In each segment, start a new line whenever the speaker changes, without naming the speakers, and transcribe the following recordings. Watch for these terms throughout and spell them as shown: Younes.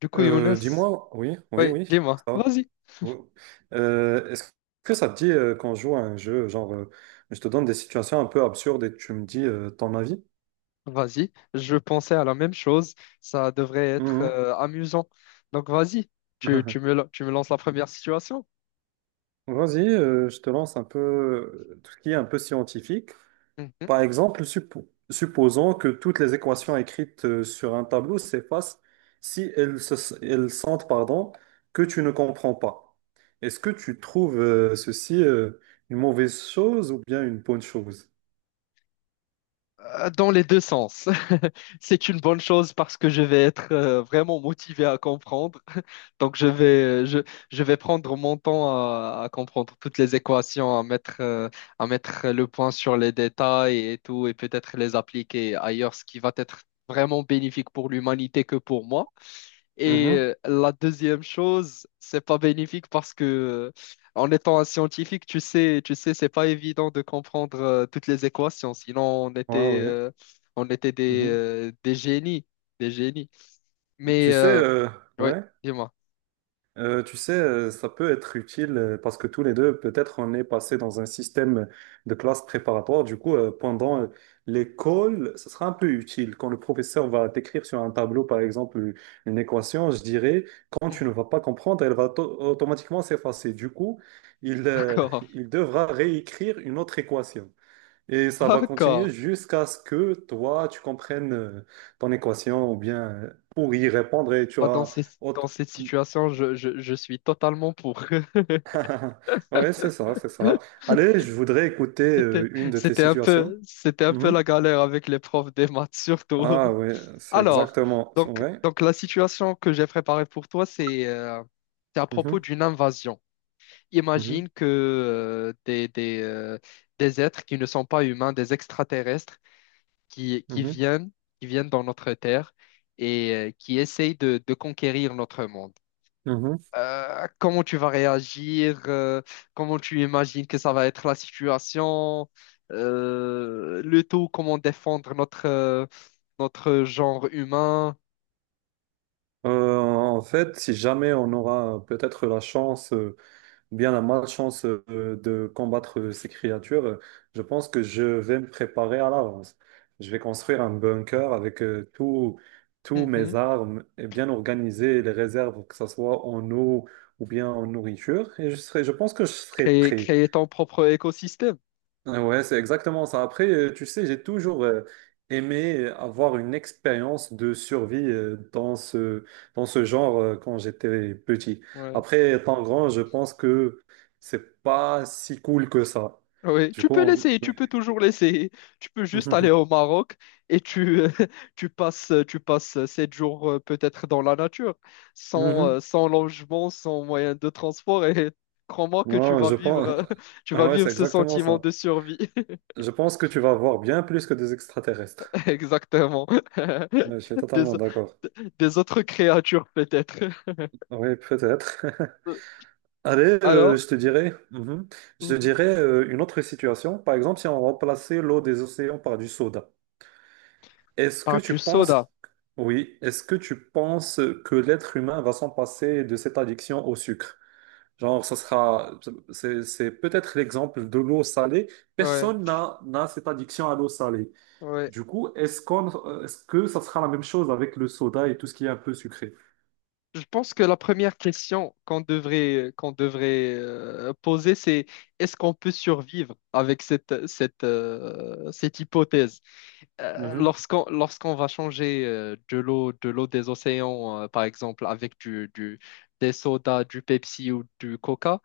Du coup, Younes,
Dis-moi, oui, oui,
ouais. Oui,
oui,
dis-moi,
ça va.
vas-y,
Oui. Est-ce que ça te dit qu'on joue à un jeu, genre, je te donne des situations un peu absurdes et tu me dis ton avis?
vas-y, je pensais à la même chose, ça devrait être
Mhm.
amusant. Donc, vas-y, tu me lances la première situation.
Vas-y, je te lance un peu tout ce qui est un peu scientifique. Par exemple, supposons que toutes les équations écrites sur un tableau s'effacent si elles, elles sentent, pardon, que tu ne comprends pas. Est-ce que tu trouves ceci une mauvaise chose ou bien une bonne chose?
Dans les deux sens. C'est une bonne chose parce que je vais être vraiment motivé à comprendre. Donc, je vais prendre mon temps à comprendre toutes les équations, à mettre le point sur les détails et tout, et peut-être les appliquer ailleurs, ce qui va être vraiment bénéfique pour l'humanité que pour moi. Et
Mhm.
la deuxième chose, c'est pas bénéfique parce que en étant un scientifique, tu sais, c'est pas évident de comprendre toutes les équations. Sinon,
Ouais, ouais.
on était
Mhm.
des génies, des génies.
Tu
Mais
sais,
oui,
ouais.
dis-moi.
Tu sais, ça peut être utile parce que tous les deux, peut-être, on est passé dans un système de classe préparatoire. Du coup, pendant l'école, ce sera un peu utile. Quand le professeur va t'écrire sur un tableau, par exemple, une équation, je dirais, quand tu
Mhm.
ne vas pas comprendre, elle va automatiquement s'effacer. Du coup, il, euh,
D'accord,
il devra réécrire une autre équation. Et ça va continuer
d'accord.
jusqu'à ce que toi, tu comprennes ton équation ou bien pour y répondre et tu
Ah, dans
as.
dans
autre-
cette situation, je suis totalement pour.
Ouais, c'est ça, c'est ça. Allez, je voudrais écouter une de tes situations.
C'était un peu la
Mhm.
galère avec les profs des maths, surtout.
Ah oui, c'est
Alors,
exactement, c'est
donc,
vrai.
donc la situation que j'ai préparée pour toi, c'est à propos
Mhm,
d'une invasion.
mhm,
Imagine que des êtres qui ne sont pas humains, des extraterrestres, qui, qui
mhm,
viennent, qui viennent dans notre Terre et qui essayent de conquérir notre monde.
mhm.
Comment tu vas réagir? Comment tu imagines que ça va être la situation? Le tout, comment défendre notre, notre genre humain?
En fait, si jamais on aura peut-être la chance ou bien la malchance de combattre ces créatures, je pense que je vais me préparer à l'avance. Je vais construire un bunker avec tous
Hum,
mes
hum.
armes et bien organiser les réserves, que ce soit en eau ou bien en nourriture. Et je serai, je pense que je serai
Créer,
prêt.
créer ton propre écosystème.
Ouais, c'est exactement ça. Après, tu sais, j'ai toujours aimé avoir une expérience de survie dans ce genre quand j'étais petit.
Ouais.
Après, étant grand, je pense que c'est pas si cool que ça.
Oui,
Du
tu
coup,
peux l'essayer, tu
ouais.
peux toujours l'essayer. Tu peux juste aller au Maroc et tu passes sept jours peut-être dans la nature,
Mhm.
sans logement, sans moyen de transport et crois-moi que tu
Ouais,
vas
je
vivre,
pense.
euh, tu vas
Ouais, c'est
vivre ce
exactement
sentiment
ça.
de survie.
Je pense que tu vas voir bien plus que des extraterrestres.
Exactement.
Ouais, je suis
Des,
totalement d'accord.
des autres créatures peut-être.
Oui, peut-être. Allez,
Alors?
je te dirais, mhm. Je te
Mhm.
dirais une autre situation. Par exemple, si on remplaçait l'eau des océans par du soda, est-ce que
Par
tu
du soda.
penses, oui, est-ce que tu penses que l'être humain va s'en passer de cette addiction au sucre? Genre, c'est peut-être l'exemple de l'eau salée.
Ouais,
Personne n'a cette addiction à l'eau salée.
ouais.
Du coup, est-ce que ça sera la même chose avec le soda et tout ce qui est un peu sucré?
Je pense que la première question qu'on devrait poser, c'est est-ce qu'on peut survivre avec cette hypothèse?
Mhm,
Lorsqu'on va changer de l'eau des océans, par exemple, avec des sodas, du Pepsi ou du Coca,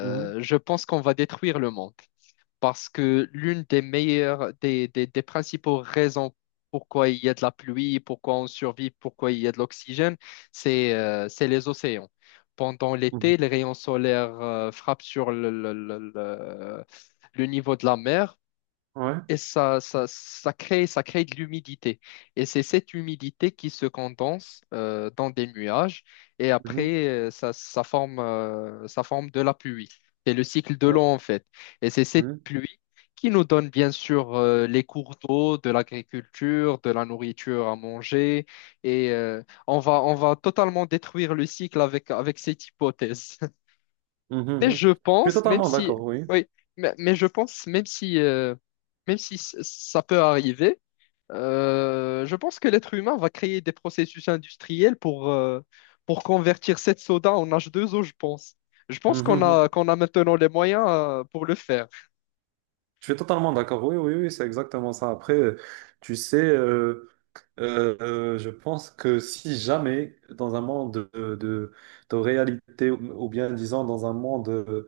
mhm,
je pense qu'on va détruire le monde parce que l'une des meilleures, des principaux raisons pourquoi il y a de la pluie, pourquoi on survit, pourquoi il y a de l'oxygène, c'est les océans. Pendant l'été,
mhm.
les rayons solaires frappent sur le niveau de la mer
Ouais.
et ça crée de l'humidité. Et c'est cette humidité qui se condense dans des nuages et
Mhm,
après, ça forme de la pluie. C'est le cycle de
ouais,
l'eau en fait. Et c'est cette
mhm.
pluie qui nous donne bien sûr les cours d'eau, de l'agriculture, de la nourriture à manger. Et on va totalement détruire le cycle avec, avec cette hypothèse.
Mhm,
Mais
mhm.
je
Je suis
pense, même
totalement
si,
d'accord, oui.
oui, mais je pense, même si ça peut arriver, je pense que l'être humain va créer des processus industriels pour convertir cette soda en H2O, je pense. Je pense
Mhm, mhm.
qu'on a maintenant les moyens, pour le faire.
Je suis totalement d'accord, oui, oui, oui, c'est exactement ça. Après, tu sais, je pense que si jamais, dans un monde de réalité, ou bien disons dans un monde,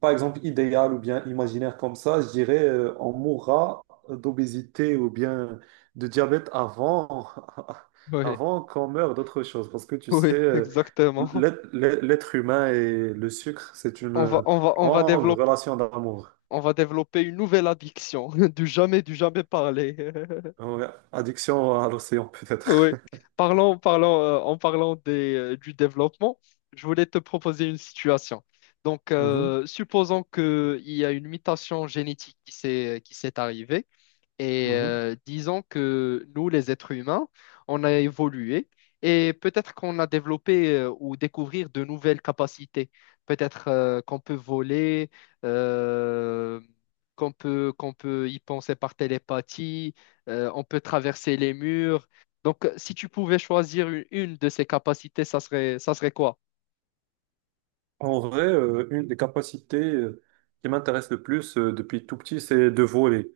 par exemple, idéal ou bien imaginaire comme ça, je dirais, on mourra d'obésité ou bien de diabète avant,
Oui,
avant qu'on meure d'autre chose. Parce que tu sais,
oui, exactement.
l'être humain et le sucre, c'est une
On va, on va, on va
longue
développer,
relation d'amour.
on va développer une nouvelle addiction, du jamais parler.
Ouais, addiction à l'océan,
Oui.
peut-être.
Parlons, parlons, en parlant des, du développement, je voulais te proposer une situation. Donc,
Mhm,
supposons qu'il y a une mutation génétique qui s'est arrivée. Et
mhm.
disons que nous, les êtres humains, on a évolué et peut-être qu'on a développé ou découvert de nouvelles capacités. Peut-être qu'on peut voler, euh, qu'on peut y penser par télépathie, on peut traverser les murs. Donc, si tu pouvais choisir une de ces capacités, ça serait quoi?
En vrai, une des capacités qui m'intéresse le plus depuis tout petit, c'est de voler.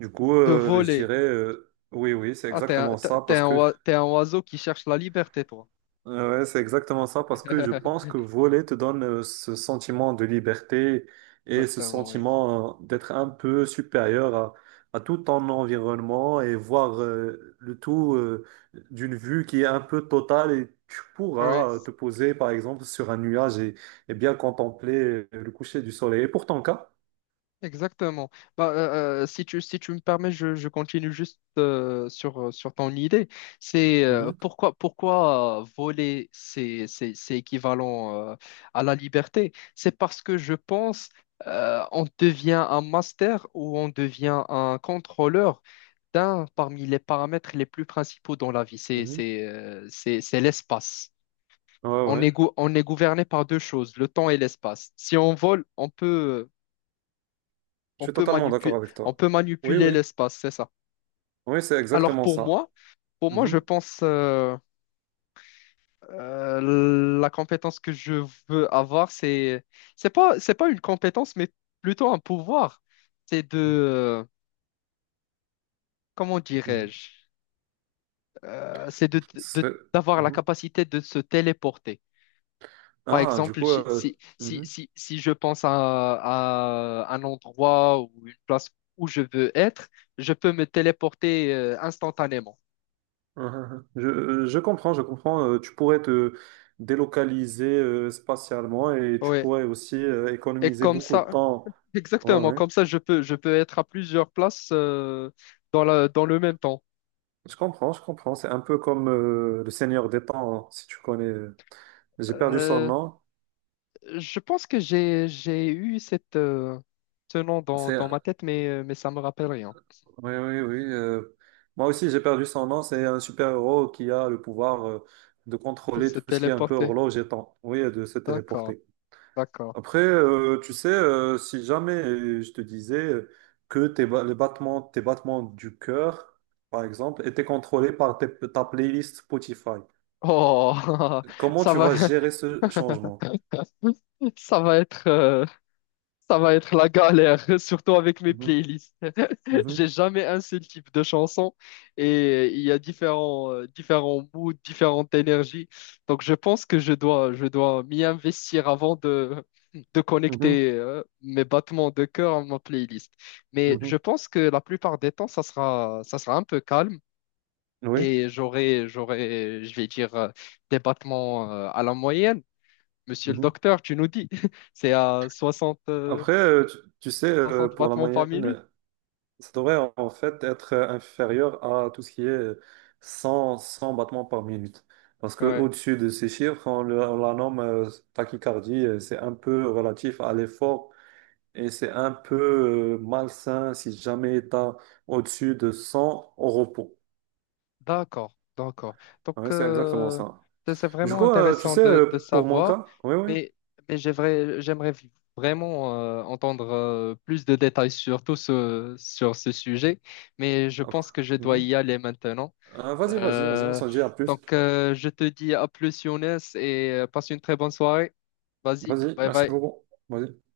Du coup,
De
je
voler.
dirais, oui, oui, c'est
Ah,
exactement ça,
t'es
parce
un
que
t'es un oiseau qui cherche la liberté, toi.
Ouais, c'est exactement ça, parce que je pense que voler te donne ce sentiment de liberté et ce
Exactement, oui.
sentiment d'être un peu supérieur à tout ton environnement et voir le tout d'une vue qui est un peu totale et tu
Oui.
pourras te poser par exemple sur un nuage et bien contempler le coucher du soleil. Et pour ton cas?
Exactement. Bah, si si tu me permets, je continue juste sur ton idée. C'est
Mhm,
pourquoi voler, c'est équivalent à la liberté. C'est parce que je pense on devient un master ou on devient un contrôleur d'un parmi les paramètres les plus principaux dans la vie.
mhm.
C'est l'espace.
Ouais,
On
ouais,
est, on est gouverné par deux choses, le temps et l'espace. Si on vole,
je
On
suis
peut
totalement d'accord
manipuler,
avec
on
toi.
peut
Oui,
manipuler
oui,
l'espace, c'est ça.
oui, c'est
Alors
exactement ça.
pour moi, je
Mhm,
pense la compétence que je veux avoir, c'est c'est pas une compétence, mais plutôt un pouvoir. C'est de comment
mhm.
dirais-je, c'est de,
Ce serait-
d'avoir la
Mhm.
capacité de se téléporter. Par
Ah, du
exemple,
coup, mhm.
si je pense à un endroit ou une place où je veux être, je peux me téléporter instantanément.
Ah, ah, ah. Je comprends, je comprends. Tu pourrais te délocaliser spatialement et tu
Oui.
pourrais aussi
Et
économiser
comme
beaucoup de
ça,
temps. Ouais,
exactement,
ouais.
comme ça, je peux être à plusieurs places dans la, dans le même temps.
Je comprends, je comprends. C'est un peu comme le Seigneur des Temps, hein, si tu connais. J'ai perdu son
Euh,
nom.
je pense que j'ai eu cette, ce nom dans, dans
C'est...
ma tête, mais ça me rappelle rien.
Oui, oui, oui. Moi aussi, j'ai perdu son nom. C'est un super-héros qui a le pouvoir de
De
contrôler
se
tout ce qui est un peu
téléporter.
horloge et temps. Oui, et de se
D'accord,
téléporter.
d'accord.
Après, tu sais, si jamais je te disais que les battements, tes battements du cœur, par exemple, étaient contrôlés par ta playlist Spotify,
Oh,
comment
ça
tu
va,
vas gérer ce changement?
ça va être, euh, ça va être la galère, surtout avec mes
Mhm,
playlists. J'ai
mhm,
jamais un seul type de chanson et il y a différents, différents moods, différentes énergies. Donc je pense que je dois m'y investir avant de
mhm,
connecter mes battements de cœur à ma playlist. Mais
mhm.
je pense que la plupart des temps, ça sera un peu calme
Oui.
et je vais dire, des battements à la moyenne. Monsieur le
Mhm.
docteur, tu nous dis, c'est à
Après, tu sais,
60
pour la
battements par minute.
moyenne, ça devrait en fait être inférieur à tout ce qui est 100, 100 battements par minute. Parce que
Ouais.
au-dessus de ces chiffres, on la nomme tachycardie. C'est un peu relatif à l'effort et c'est un peu malsain si jamais tu as au-dessus de 100 au repos.
D'accord, d'accord. Donc,
Ouais, c'est exactement ça.
c'est
Du
vraiment
coup, tu
intéressant
sais,
de
pour mon
savoir,
cas, oui, oui.
mais, mais j'aimerais, j'aimerais vraiment entendre plus de détails sur tout ce, sur ce sujet, mais je
Après.
pense que je dois
Mhm.
y aller maintenant.
Vas-y, vas-y, vas-y, on
Euh,
s'en dit à plus.
donc, je te dis à plus, Younes, et passe une très bonne soirée. Vas-y,
Vas-y,
bye
merci
bye.
beaucoup. Vas-y.